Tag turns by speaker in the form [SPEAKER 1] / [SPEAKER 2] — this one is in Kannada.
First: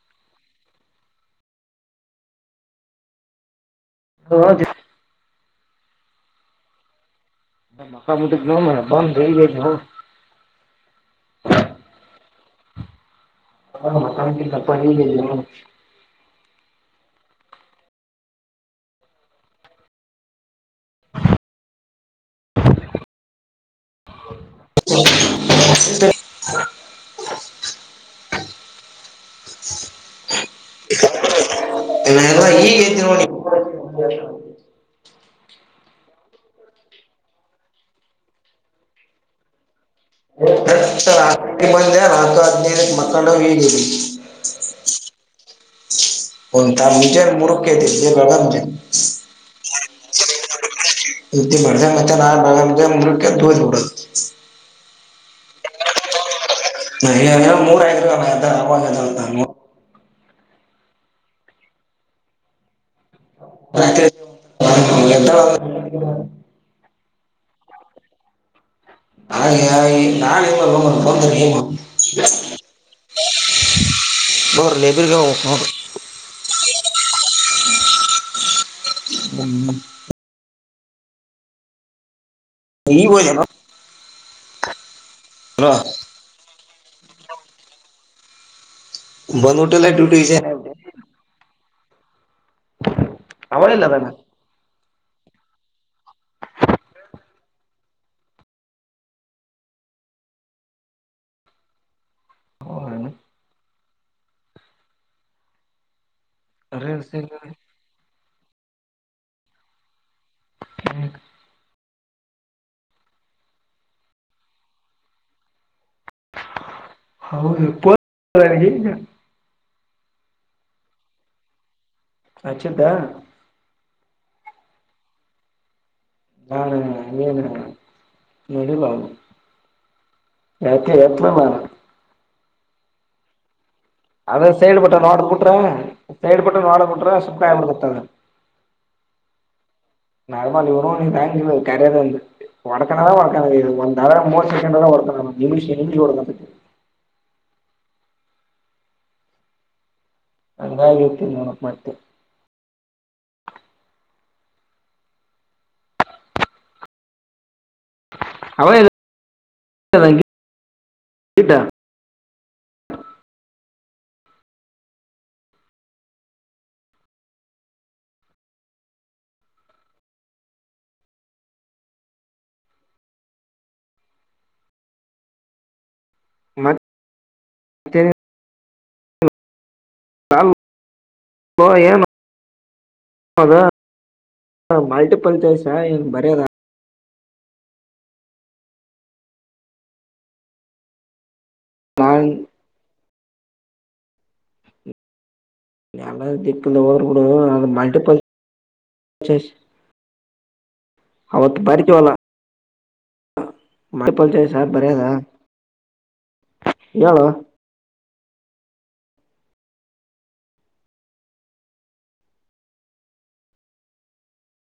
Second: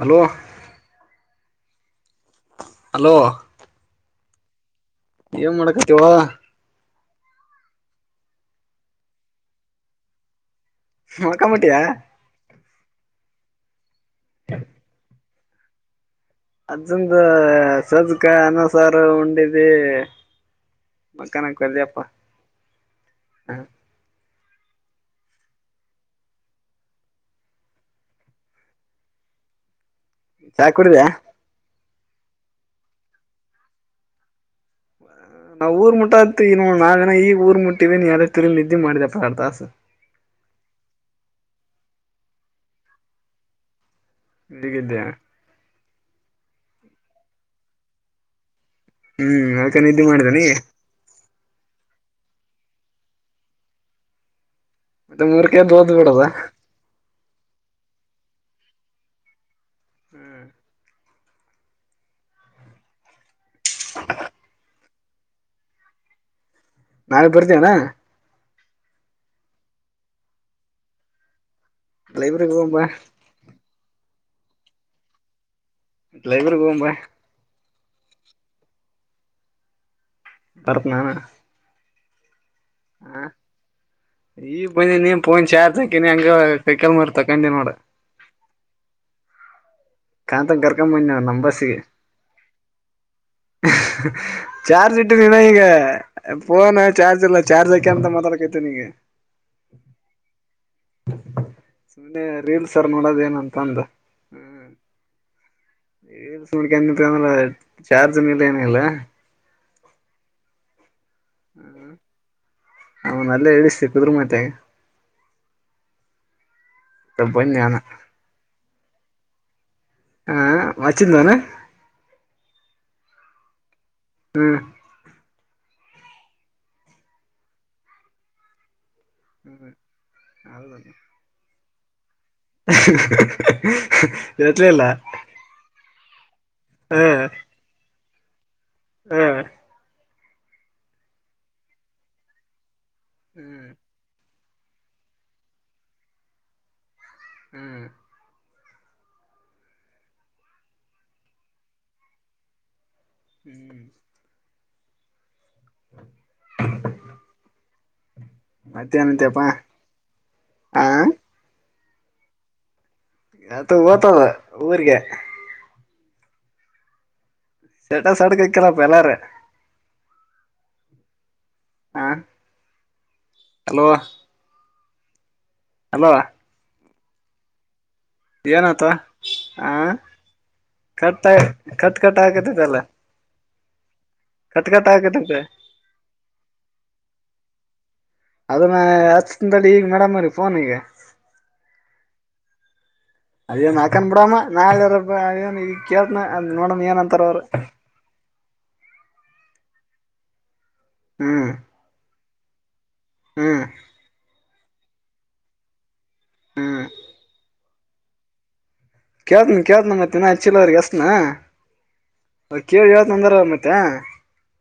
[SPEAKER 1] ಹಲೋ ಹಲೋ
[SPEAKER 2] [unintelligible]
[SPEAKER 1] ಏನ್ ಮಾಡಾಕತಿವಾ
[SPEAKER 2] [unintelligible]
[SPEAKER 1] ಮಲ್ಕೋ ಬಿಟ್ಯಾ
[SPEAKER 2] [inaudible]
[SPEAKER 1] ಅಲ್ಸಾಂದೇ ಸಜ್ಕ ಅನ್ನಸಾರ ಉಂಡಿದಿ [inaudible]
[SPEAKER 2] [inaudible] [inaudible]
[SPEAKER 1] ಚಾ ಕುಡುದ್ಯಾ.
[SPEAKER 2] [inaudible] [unintelligible] [inaudible]
[SPEAKER 1] ನಾವ್ ಊರ್ ಮುಟ್ಟತೀವ್ ನೋಡ್ ನಾ ಗನ ಈಗ್ ಊರ್ ಮುಟ್ಟೀವಿ ನೆರಗ್ ತಿರ್ಗ್ ನಿದ್ದಿ ಮಾಡಿದೆಪ್ಪ ಆರ್ ತಾಸು.
[SPEAKER 2] [inaudible] ನಾಕ್ ಅದ್ನೈದಕ್ಕ ಮಕ್ಕಂಡೋನಿ
[SPEAKER 1] ದೀ ಗೆದ್ಯ
[SPEAKER 2] [unintelligible]
[SPEAKER 1] ಹ್ಮ್ ಯಾಕ ನಿದ್ದ್ ಮಾಡದನಿ.
[SPEAKER 2] [unintelligible]
[SPEAKER 1] ದ ಮೂರ್ ಕೆದ್ದು ಒದ್ ಬಿಡದ.
[SPEAKER 2] [unintelligible] ರಾತ್ರಿ [inaudible] ಎದ್ದೇಳದ್
[SPEAKER 1] ನಾಳ್ ಬರ್ತಿಯಣಾ.
[SPEAKER 2] [unintelligible]
[SPEAKER 1] ಲೈಬ್ರರಿಗ್ ಹೋಗ್ ಬಾ.
[SPEAKER 2] ಬೊರ್ ಲೇ ಬಿರ್ಗೆ. [unintelligible]
[SPEAKER 1] ಲೈಬ್ರರಿಗ್ ಹೋಗುಮ್ ಬಾ.
[SPEAKER 2] [unintelligible] ಮ್ ಮ್.
[SPEAKER 1] ತರ್ಪ್ನಾನಾ.
[SPEAKER 2] ಈಗೋದೆನೋ.
[SPEAKER 1] ಈಗ್ ಬಂದಿನೀ ಪೋನ್ ಚಾರ್ಜ್ ಹಾಕಿನಿ ಹಂಗೆ ಕೈ ಕಾಲ್ ಮಾರಿ ತೊಳಕೊಂಡಿ ನೋಡ್.
[SPEAKER 2] ಬಂದ್ ಬುಟ್ಟಲೆ ಡ್ಯೂಟಿಗೆ.
[SPEAKER 1] ಆತನ ಕರ್ಕೋ ಬನ್ನಿ ನಮ್ ಬಸ್ಸಿಗೆ.
[SPEAKER 2] ಅವಳಲ್ಲ ಅದಾನ
[SPEAKER 1] [unintelligible] ಚಾರ್ಜ್ ಇಟ್ಟಿನ್ ಅಣ್ಣ ಇಗೆ, ಪೋನಾ ಚಾರ್ಜ್ ಇಲ್ಲ ಚಾರ್ಜ್ ಅಕ್ಯಂತ ಮಾತಾಡಾ ಕತ್ತೀನಿ ಇಗೆ. ಸುಮ್ನೇ ರೀಲ್ಸ್ ಆದ್ರು ನೋಡದ್ ಏನಂತ ಅಂದ್. [unintelligible] ಚಾರ್ಜನ್ ಇಲ್ಲ ಏನ ಇಲ್ಲ.
[SPEAKER 2] [inaudible]
[SPEAKER 1] ಅವನ್ ಅಲ್ಲೇ ಇಳಿಸದ್ರು ಮತ್ತೆ. ಬನ್ನಿ ಅನ
[SPEAKER 2] [unintelligible]
[SPEAKER 1] ಹಾ ವಾಚಿಂದಾನ.
[SPEAKER 2] ಹಚ್ಚಿದ್ದ.
[SPEAKER 1] ಹ್ಮ್ಮ್.
[SPEAKER 2] ನಾ ಇ [unintelligible] ನಡಿ ಲಾ ಯಾಕೆ [unintelligible] ನಾ ನಾ.
[SPEAKER 1] [unintelligible]
[SPEAKER 2] ಅದ್ ಸೈಡ್
[SPEAKER 1] ಎತ್ಲಿಲ್ಲ
[SPEAKER 2] ಬಟನ್ ನೋಡ್ ಬಿಟ್ರೆ ಸೈಡ್ ಬಟನ್ ನೋಡಬ್
[SPEAKER 1] ಹ
[SPEAKER 2] ಬಿಟ್ರೆ ಸುಮ್ನೆ ಆಗ್ಬಿತದ.
[SPEAKER 1] ಹಾ.
[SPEAKER 2] ನರಮಾಲಿ ಇವ್ನು ನಿ [unintelligible] ಕರೆದೆ ವಡಾಕಣವ ವಡಾಕಣವ [unintelligible] ಅಲಾರಂ ಮೂವತ್ಸೆಕೆಂಡು ಒಡ್ಕೋಂಡದ ನಿಮಿಷ್ ನಿಮಿಷಕ ಒಡ್ಕೋಂಡದ.
[SPEAKER 1] ಹ
[SPEAKER 2] ಹಂಗಾಗಿ ತಿನ್ನನ ಮತ್ತೆ.
[SPEAKER 1] ಹು [inaudible]
[SPEAKER 2] ಅವ
[SPEAKER 1] ಮತ್ತೆನ ನತ್ಯಪ್ಪಾ ಹಾ
[SPEAKER 2] ಇಲ್ಲ
[SPEAKER 1] ಅತು ಓತದ ಊರ್ಗೆ ಸ್ಟೇಟಸ್ ಅಡಕ ಇಕ್ಕಲ್ಲ ಎಲರ ಹಾ ಹಲೋ ಹಲೋ
[SPEAKER 2] ಮತ್
[SPEAKER 1] ಏನತ ಹ ಕಟ್ ಕಟ್ ಕಟ್ ಆಗಕತದಲ್ಲ
[SPEAKER 2] ಅದ
[SPEAKER 1] ಹಾಕತೈತೆ
[SPEAKER 2] ಮಲ್ಟಿಪಲ್ಟೈಸ ಏನ್ ಬರೋದ
[SPEAKER 1] ಅದನ್ನ ಹಚ್ಚತನ ತಡಿ ಈಗ ಮೇಡಮರಿಗ ಫೋನಿಗ ಅದನ ಹಾಕನ್ ಬಿಡಾಮ ನಾಳೇರ ಪ
[SPEAKER 2] ಏನೋ ಡಿ ಫ್ಲರ್ ಬಿಡು ಅದ ಮಲ್ಟಿಪಲ್ ಚೆಸ್ ಅವತ್ತ ಬಾರಕ್ಕೆವಲ
[SPEAKER 1] ಹ್ಮ
[SPEAKER 2] ಮಪಲ್ಚಾಯ ಚಾಯ್ಸ್ ಬರದ ಹೇಳೋ
[SPEAKER 1] ಕೇಳ್ತನ ಕೇಳ್ತನ ಮತ್ತ ಇನ ಹಚ್ಚಿಲ ಅವ್ರಿಗ ಹಚ್ತನ ಕೇಳಿ ಹೇಳ್ತ ಅಂದಾರ ಮತ್ತೆ